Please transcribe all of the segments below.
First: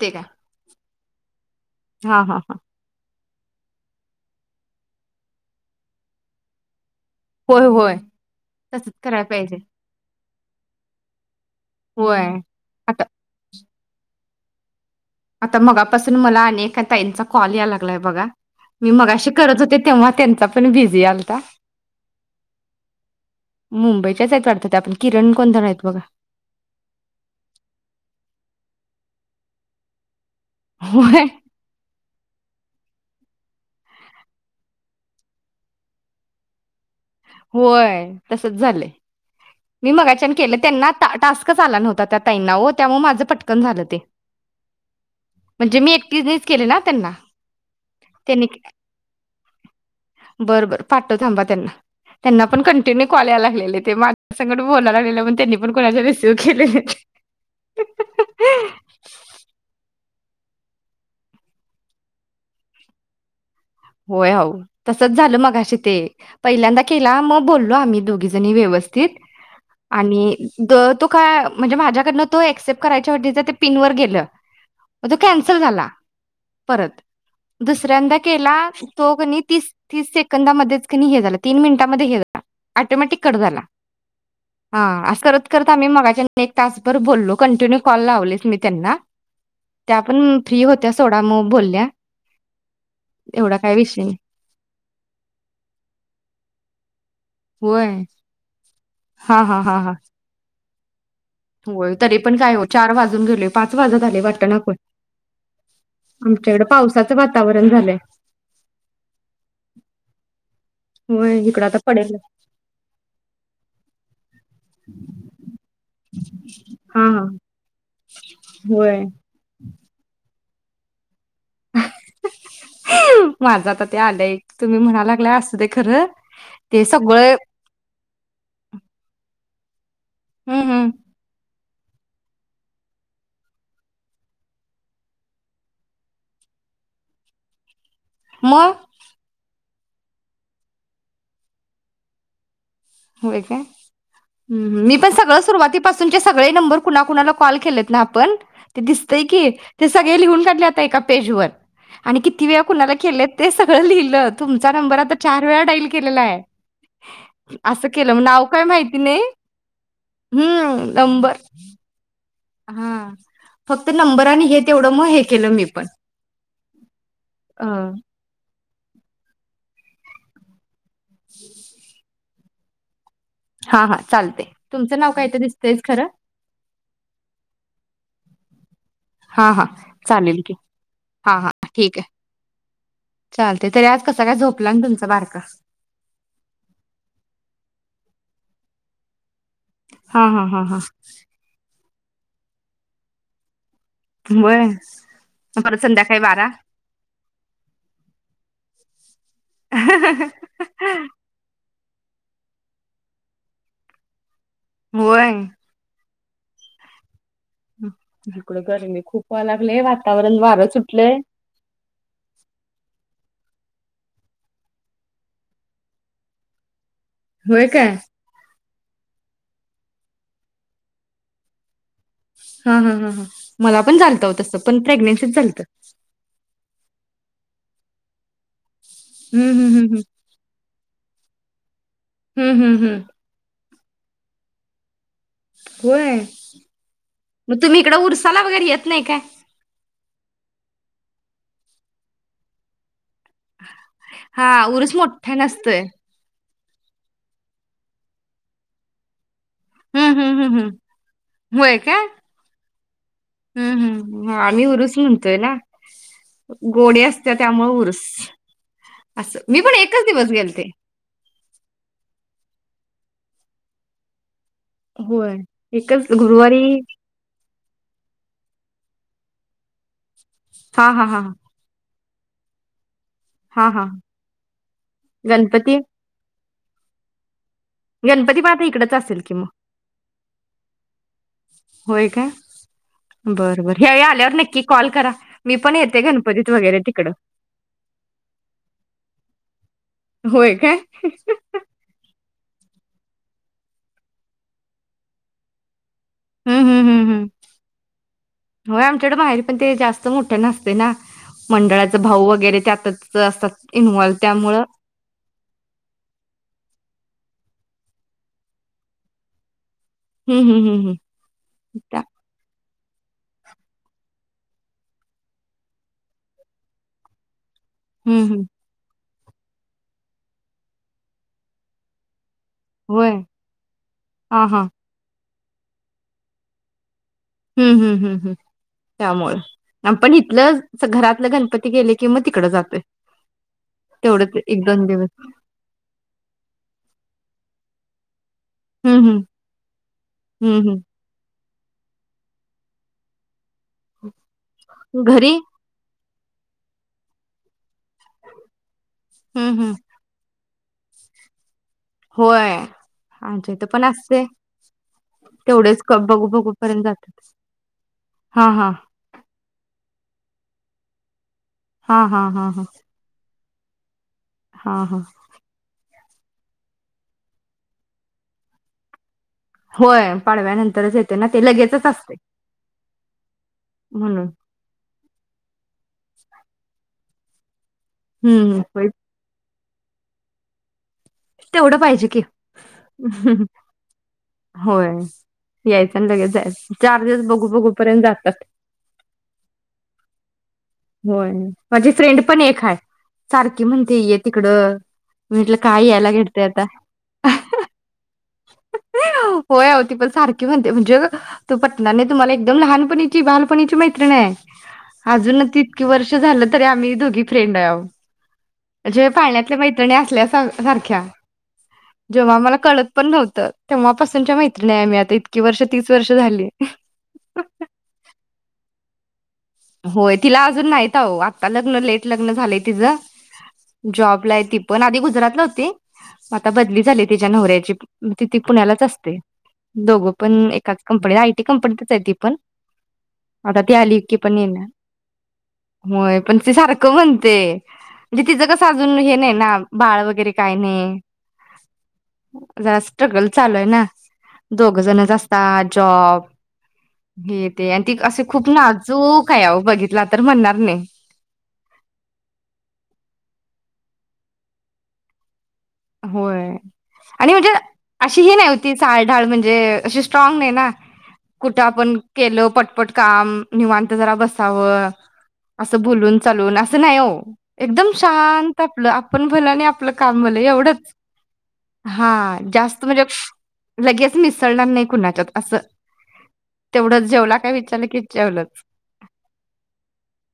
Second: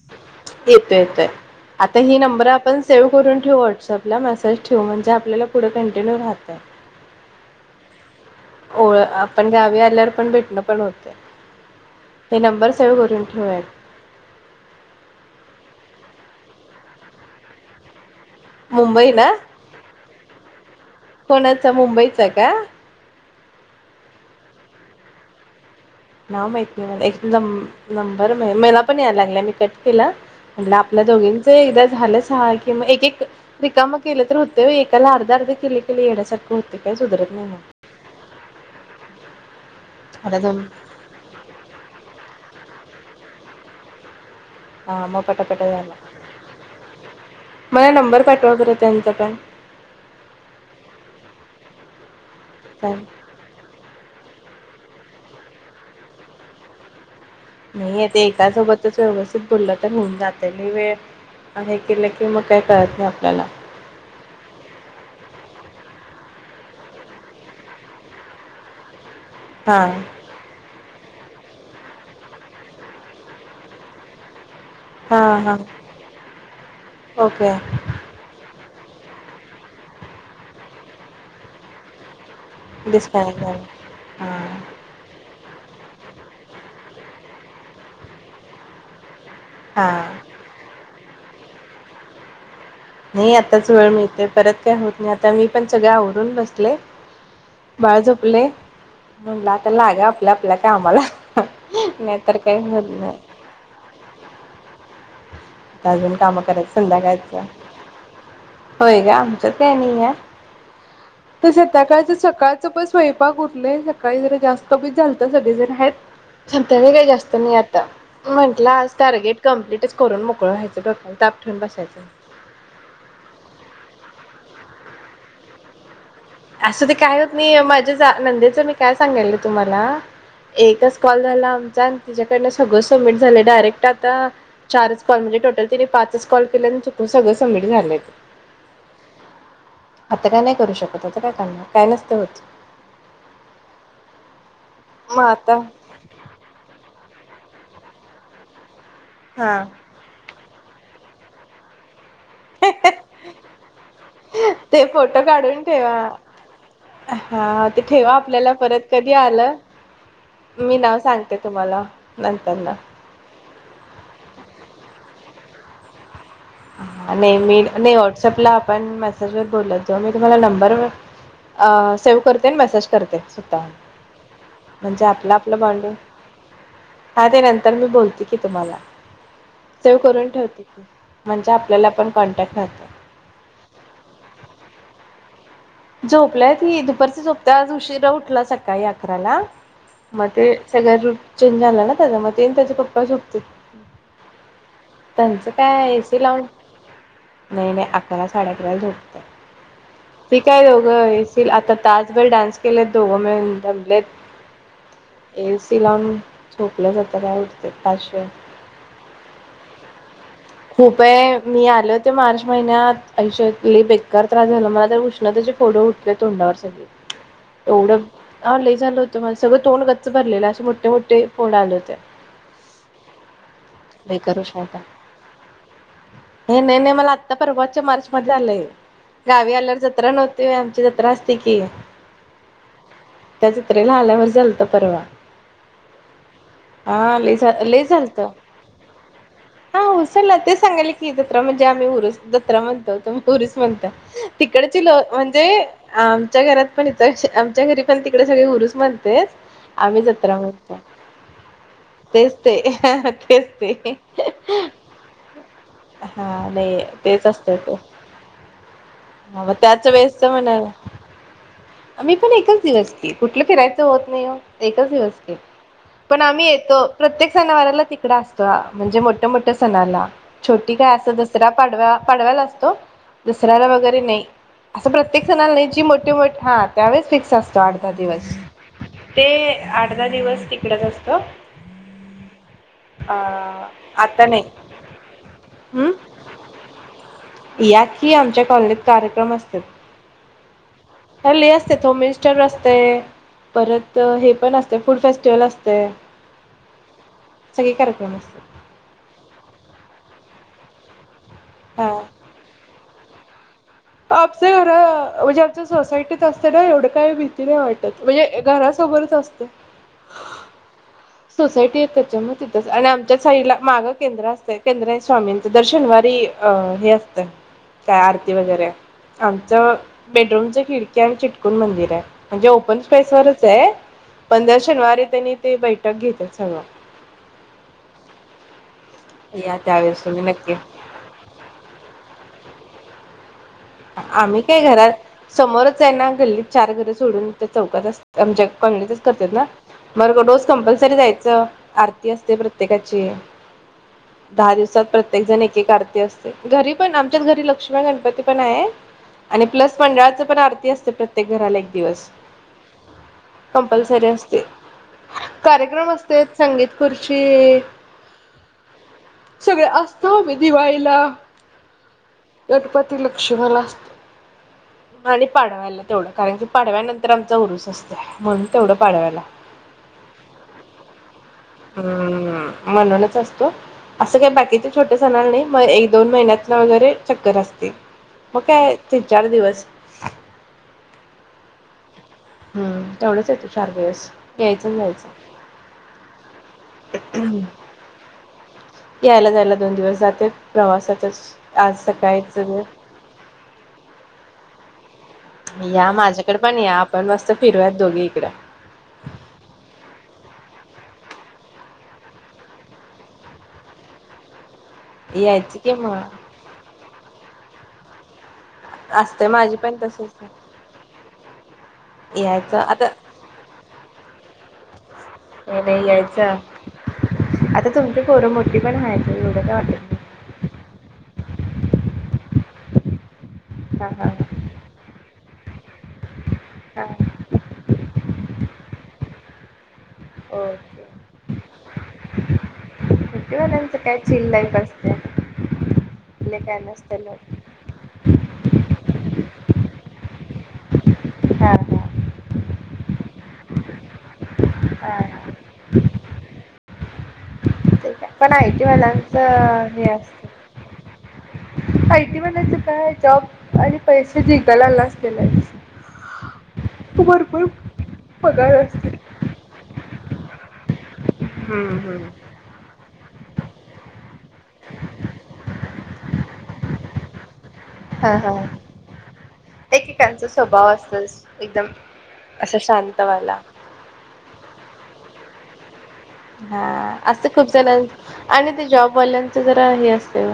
ते काय येतोय येतोय आता ही हा हा नंबर हा आपण सेव्ह करून ठेवू व्हॉट्सअपला मेसेज ठेवू म्हणजे आपल्याला पुढं कंटिन्यू राहता. होय होय. तसंच ओळ करायला आपण पाहिजे गावी आल्यावर पण भेटणं पण होतय, होय हे नंबर आता सेव्ह करून ठेवूयात. आता मगापासून मला अनेक ताईंचा कॉल यायला लागलाय बघा. मी मुंबई मगाशी ना करत होते तेव्हा त्यांचा पण बिझी यालता. कोणाचा मुंबईचा का? मुंबईच्याच आहेत वाढतात ते आपण किरण कोणतर आहेत बघा. नाव माहीत नाही मला एक नंबर मला पण यायला लागला मी कट केला. म्हटल आपल्या होय दोघींच एकदा झालंच स कि मग एक एक रिकाम केलतर होतेय एकाला अर्धा अर्धे केले केले येडयासारख होतय. काय सुधरत नाही मग. होंय, तसच झालंय. मी मगाच्यान मला केलं दोन त्यांना आता टास्कच आला नव्हता त्या ताईंना ओ. त्यामुळ माझं पटकन झालं ते. हा मग पटापटा म्हणजे झाला. मी एकटीनेच केले ना त्यांना मला नंबर त्यांनी, पाठवा बरं त्यांचा बंर बंर पाठवतो थांबा त्यांना. त्यांना पण कंटिन्यू काॅल यालागलेले ते- सगंट बोलालागलेलो म्हणून त्यांनी पण कोणाचे रिस्यू केलेले नाही आता एका सोबतच व्यवस्थित बोललं तर होइल जातेली वेळ अं हे केलं की मग काही कळत नाही आपल्याला होयआवो तसच झालं मगाशी ते पहिल्यांदा केला मग बोललो आम्ही दोघी जणी व्यवस्थित हा आणि द तू का म्हणजे माझ्याकडनं तो ऑक्सेप्ट करायच्या वाटणीच ते पिनवरर गेलं मग तो हा हा कॅन्सल झाला परत ओके दुसऱ्यांदा केला तो किनी तीस- तीस सेकंदामध्येच हे झाला तीन मिनिटामध्ये हे झा- ऑटोमॅटिक कट डिस्कनेक्ट झाला झालं हा हां अस करत करत आम्ही मगाच्यांन एक तासभर बोललो कंटिन्यू कॉल लावलेच मी त्यांना हा त्या पण फ्री होत्या - थोडा मग बोलल्या नाही एवढा आताच काय वेळ विषय नाही मिळते परत काय होत नाही आता मी पण सगळे आवरून बसले होय बाळ झोपलय- हा म्हणला हा आता हा हा लाग आपल्या आप ल्या कामाला होय तरी नाहीतर पण काय काही होत चार नाही वाजून गेले पाच वाजत आले वाटना पण आता अजून कामं आमच्याकडे करायच पावसाचं संध्याकाळचं वातावरण झालंय होय का आमच्यात काय नईय होय तर इकडं आता संध्याकाळच पडेल सकाळचं पण स्वयंपाक उरलय सकाळी जरा जास्त कमी झालत सगळे जण आहेत संध्याकाळी हा काही हा जास्त नाही आता म्हंटलं आज होय टार्गेट कंप्लीटच करून मोकळं डोक्याला ताप ठेवून बसायचं. माझा आता ते आलंय तुम्ही म्हणालागला असू दे खरं ते असू दे काही होत सगळं नाही माझ्या जा- नंदेचं मी काय सांगायल- तुम्हाला- हम्म हम्म एकच कॉल झाला आम- तिच्याकडंन सगळं सबमिट झालंय डायरेक्ट आता चारच कॉल म्हणजे टोटल तिने पाचच कॉल केले आणि चुकून सगळं सबमिट झालंय. म. आता काय नाही करू शकत आता काय करणार काय नसत होत. होय काय - हम्म हम्म मी पण मग सगळं आता सुरुवातीपासूनचे सगळे नंबर कुणा कुणाला - कॉल केलेत ना आपन- ते दिसतय की हा ते सगळे लिहून काढले एका पेज वर आणि किती वेळा कुणाला केलेत ते सगळं लिहिलं तुमचा ते नंबर आता फोटो चार वेळा काढून डाईल ठेवा केलेलाय. हा ते सेव केल ठेवा नाव आपल्याला काय परत माहिती कधी नाही आलं मी हम्म नाव सांगते नंबर. तुम्हाला नंतर न हा फक्त नंबर आणि हे तेवढं मग हे केलं मी पण नाही मी अ नाही व्हॉट्सअपला पण मेसेजवर बोलत जाऊ मी तुम्हाला नंबर अ सेव करत- ते मॉसेज करते. हा हा चालते तुमचं म्हणजे नाव काय आपलं तर आपल दिसतंयच बॉडिंग खरं हा ते नंतर मी बोलते तुम्हाला. हा हा सेव करून चालेल ठेवते की हा हा म्हणजे आपल्याला ठीके पण कॉन्टॅक्ट राहतो चालते तरी आज कस काय झोपला तु बारका. झोपलाय की दुपारचा झोपताय आज उशीरा उठला सकाळी अकराला हा मग हा ते हा हा सगळ रूट चेंज झाला ना. मग तेन त्याचे पपा झोपते. होय त्यांचं परत काय संध्याकाळी एसी लावून बारा नाही नाही अकरा साडे अकराला झोपत. दोघं ये [inaudible] आता [unintelligible] डान्स केलेत दोघ मिळुन दमलेत. होय ऐ सी लाउन. झोपल्या जात. [unintelligible] पाचशे इकडे गरमी खूप व्हाय लागले वातावरण वारं सुटलंय खूपये मी आले होते मार्च महिन्यात ऐश [unintelligible] लइ बेकार त्रास झा मला त्या उष तेचे फोड उठले तोंडावर सगळे. होय काय एवढ हाले झाल होत माझ सगळं तोंड गच्च भरलेल असे मोठे मोठे फोड आले होते. ह्म्म ह्म्म मला पण झालत बेकार तस हो उष्णता पण प्रेग्नेन्सीत झालत. आता परवाच्या मार्च मध्ये आलंय. हम्म गावी हम्म आल्यावर हम्म जर नव्हते आमची राश शिखिये [inaudible] हम्म हम्म हम्म तिसरीला आल्यावर गेलतो परवा होय हा लई मग तुम्ही लई इकड झालतं उरसाला वगैरे येत नाही काय चला ते सांगाल की जत्रा म्हणजे आम्ही उर जत्रा म्हणतो पुरुष म्हणत्यात हा इकडची उरूस लोक मोठा म्हणजे नसतोय. आमच्या घरात पण इथ आमच्या घरी पण तिकडे सगळे उरस म्हणतेत हम्म हम्म हम् हम् व्हय काय तेच ते तेच हम् ते हम् आम्ही उरुस म्हणतोय ना हा नाही. गोडी तेच असते असतं त्यामुळे उरुस अस पण त्याच वेळेसच म्हणा मी पण एकच दिवस की कुठलं फिरायचं होत नाही हो एकच दिवस होय एकच पण आम्ही गुरुवारी येतो प्रत्येक सना वाराला तिकड असता म्हणजे मोठ्या मोठ्या सणाला छोटी हा हा काय हा दसरा पाडवा पाडव्याला असतो दसऱ्याला हा हा वगैरे नाही असं प्रत्येक सणाला गणपती जी मोठे मोठ हा त्यावेळेस फिक्स अस आठ दहा दिवस गणपती पण आता इकडच असेल ते की मग आठ दहा दिवस तिकडच असतो होय काय? अ बरं बरं ह्यावेळी आता आल्यावर नाही नक्की कॉल करा. मी पण हम् येते गणपतीत वगैरे तिकडं या कि आमच्या कॉलनीत कार्यक्रम होय काय? असत्यात हल्ली असत्यात होम मिनस्टर ते परत हे पण असतय फूड फेस्टिवल असतय हम्म हम् हम्म हम् असतात होय आमच्याकडं आहेत पण ते जास्त मोठ ना पिना मंडळाच भाऊ वगैरे त्यातच च असतात इन्व्हॉल्व आपच त्यामुळं ना म्हणजे आमच्या सोसायटीत असते ना एवढं काय माहीत ते बी आवडल म्हणजे घरासोबरच असतय हम्म हम्म हम्म हम्म त्याच्यामुळे आणि आमच्या साईला माग केंद्र असत केंद्र स्वामींच दर शनिवारी अ हे असतय काय हम्म आरती हम्म वगैरे आमच बेडरूमच्या खिडक्या अन चिटकुन मंदिर आहे म्हणजे ओपन होय स्पेस वरचे हा आहे हा शनिवारी त्यांनी ते बैठक घेतात सगळं. हम्म हम्म हम्म हम्म. त्यामुळे या त्यावेळेस आपण तुम्ही नक्की इथलच घरातलं गणपति गेले की मग तिकड जातो. [inaudible] आम्ही काय घरात समोरच आहे ना गल्लीत चार घर. सोडून त्या चौकात असत. आमच्यात कॉलनीतच हम्म हम्म करत्यात ना, मग रोज हम्म हम्म कंपल्सरी जायच? आरती असते प्रत्येकाची. दहा दिवसात प्रत्येक घरी जण एक एक आरती असते. घरी पण आमच्याच घरी लक्ष्मी पण आहे आणि हम्म हम्म प्लस मंडळाच पण आमच तेच तर प्रत्येक घराला एक. दिवस, होय आमच्या इथं पण कंपल्सरी असते. तेवढेच कार्यक्रम क- असते. बघू बघू संगीत पर्यंत खुर्चि जातात हा हा सगळे अस तो विधि व्हायला हा हा हा हा. ति लक्ष्मिला असते. हा हा आणि पाडव्याला. तेवढं काय पाडव्यानंतर आमचा उरूस असतोय म्हणुन तेवढ पाडव्याला. होय पाडव्यानंतरच येत. हम्म म्हणूनच असतो असं म्हणून काही बाकीचे छोट सणाल नाही मग एक दोन महिन्यात न वगैरे चक्कर असते. मग हम्म काय होय. तीन चार दिवस. तेवढं पाहिजे. हम्म तेवढंच येतो चार दिवस यायचं आणि होय, जायचं. यायचं लगेच जायच चार दिवस बघु बघु पर्यंत जातात. यायला जायला दोन दिवस जाते प्रवासातच होय आज माझी फ्रेंड सकाळीच. पण एक हाय सारखी म्हणते ये तिकडं मी म्हटलं काय या यायला माझ्या [unintelligible] घडतंय पण आता या आपण मस्त फिरुया दोघी इकडं. होय आहो ती पण सारखी म्हणते म्हणजे ते [unintelligible] तुंम्हाला एकदम लहाणपणीची बालपणीची मैत्रिण आहे. अजून यायचं कि किती मग. वर्ष झालं तरी आम्ही दोघी फ्रेंड आहोत. म्हणजे असतंय माझी पाळण्यातल्या पण मैत्रिणी तसच असल्यासारखं सारख्या जेव्हा मला यायचं कळत आता पण नव्हतं तेव्हापासूनच्या मै [inaudible] [unintelligible] हे नाय घ्यायचं. आता तुमची पोर मोठी पण हाईत. [unintelligible] [inaudible] होय तिला अजून नाय तवा आता लग्न लेट लग्न झालंय तिझं हा जॉबला हा ऐ-ती पण आधी गुजरातला हुती. आता बदली झाली हा तिच्या नवऱ्याची तिती पुण्यालाच असते. दोघ पण एकाच ओके. कंपनी आयटी कंपनीतच हाय ती पण आता ती सुट्टीवाल्यांचं काय आली की चिल पण लाईफ इना. असते होय. पण आपले ते काय सारखं नसते लोक म्हणतंय म्हणजे तिचं कसं अजून हे नाही ना बाळ वगेरे काय नय हा हा. जरा स्ट्रगल चालू आहे ना. दोघ हा जणच हा असतात चॉ-ओ गी-र ते आणि ती अस खूप [unintelligible] नाजूक आयटी आहे अहो बघितला तर म्हणणार नाही वाल्यांच काय जॉब [inaudible] पैसे जिंकायला लागतेल होय आणि म्हणजे अशी ही नाय पगार होती असते चाळढाळ म्हणजे [unintelligible] स्ट्रॉग नाही ना. कुठं हम्म आपण हम्म गेलो पटपट काम निवांत जरा बसाव, असं बुलून चालून असं नाय ओ. एकदम हा हा शांत आपलं आपण भलं आणि आपलं काम एकेकांचा भलं एवढं स्वभाव असतो एकदम हा असं जास्त म्हणजे शांतवाला लगेच मिस णार नाही कुच्यात अस हा असं खूप जण की आणि जेवलंच ते जॉबवाल्यांचं जरा हे असते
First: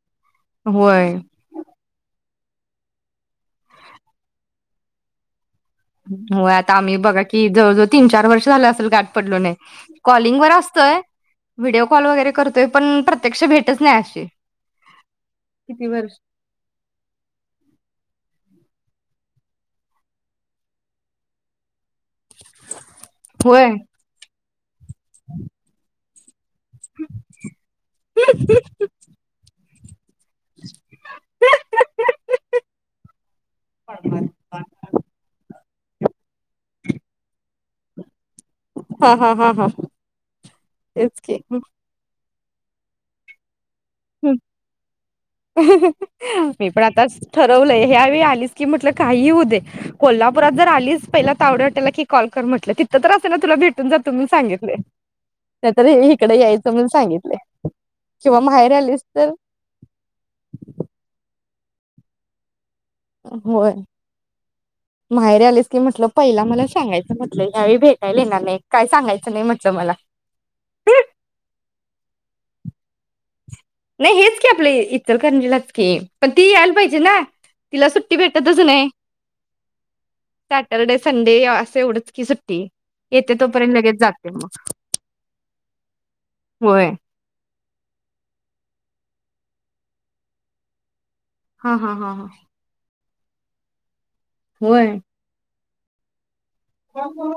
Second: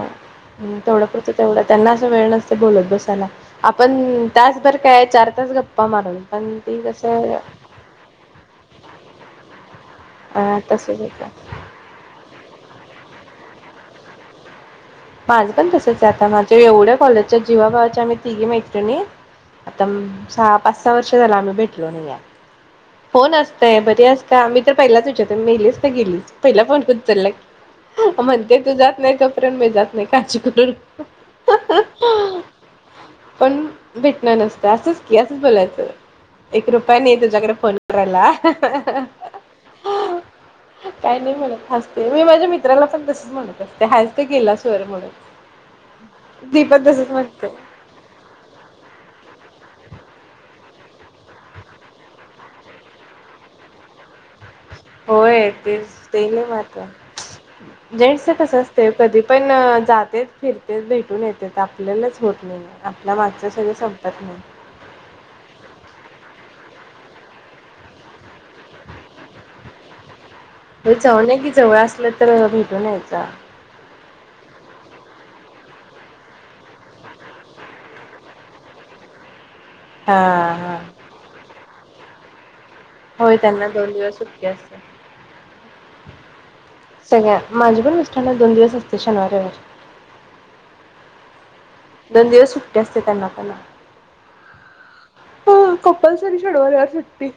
तेवढं होय कचं तेवढं त्यांना असं वेळ नसत बोलत बसायला आपण तासभर काय चार तास मारून हो पण आता ती आम्ही बघा कसं कि जवळजवळ तीन चार वर्ष झालं असेल गाठ पडलो नाही ह कॉलिंग वर अ असतोय तसच होत व्हिडिओ कॉल वगैरे करतो ते पण प्रत्यक्ष भेटच नाही अशी. माझं पण तसच आता माझ्या एवढ्या कॉलेजच्या जीवाभावाच्या आम्ही तिघी मैत्रीणी. आता सहा पाच सहा वर्ष झालं आम्ही भेट फोन होय असतय बरी असत आम्ही तर पहिलाच विचारतो मेलीस का गेलीस. पहिला फोन उचलला की म्हणते तू जात नाही तोपर्यंत मी जात काची कुटर पण भेटणार नसतं असंच की असंच बोलायचं एक रुपया नाही तुझ्याकडे फोन [unintelligible] हा हा हा हा काही तेच नाही की म्हणत हम्म हासतोय मी माझ्या मित्रा फिरायला चालतेस मग [unintelligible] त केलं मी पण आता तसच म्हणते ठरवलंय ह्या वेळेस आलीस की म्हटलं काहीही होऊदे कोल्हापुरात जर आलीच पहिला तावडे हॉटेल की कॉल कर म्हटलं तिथं तर असे ना तुला भेटून जातो म्हणून सांगितलय होय तेच नाहीतर तेल इकडे यायचं मात्र म्हणून सांगितलय जेंट्सच किंवा कस माहेरी असतेय आलीस कधी तर पण जातेेत फिरतेत भेटून आपल्यालाच होत नाही आपल्या मागचं होय सगळं संपत नाही. माहेरी आलीस की म्हटलं पहिला मला सांगायचं म्हटलं यावेळी भेटायला येणार नाही काय सांगायचं नाही म्हटलं मला जाऊन या कि जवळ असलं तर भेटून यायचा नाही हेच की आपल इचलकरंजीलाच की पण ती यायला पाहिजे ना तिला सुट्टी भेटतच नाहीय हा हा सॅटरडे संडे या तेवढच की सुट्टी येतो होय त्यांना तोपर्यंत दोन लगेच दिवस जाते सुट्टी मग असते. होय सगळ्या माझे पण मिस्टराना दोन दिवस असते शनिवार रविवार हा हा हा दोन हा दिवस सुट्टी असते त्यांना होय कपलसरी चडवल्यावर सुट्टी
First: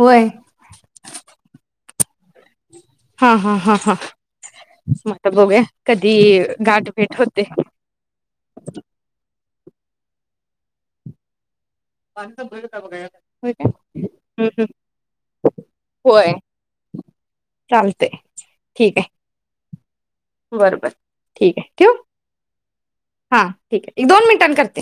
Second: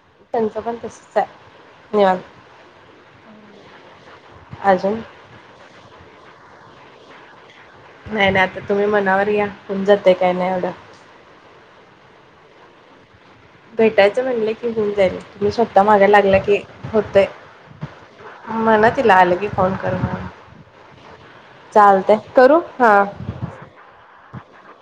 होय त्यांच पण तसच आहे निवांत हां हां अजून मग आता बघूया कधी गाठभेट होते नाही नाही आता तुम्ही मनावर घ्या होऊन जातय का नाही एवढं माझ कंप्लीट होतात बगा आज भेटायचं म्हणले की होऊन जाईल तुम्ही स्वतः मागा होय लागला की होतय चालतय म्हणा ठीक तिला आलं की फोन कर म्हणून आहे बरोबर ठीक आहे ठेवू चालतंय करू हां हा ठीक आहे एक दोन मिनिटांनी करते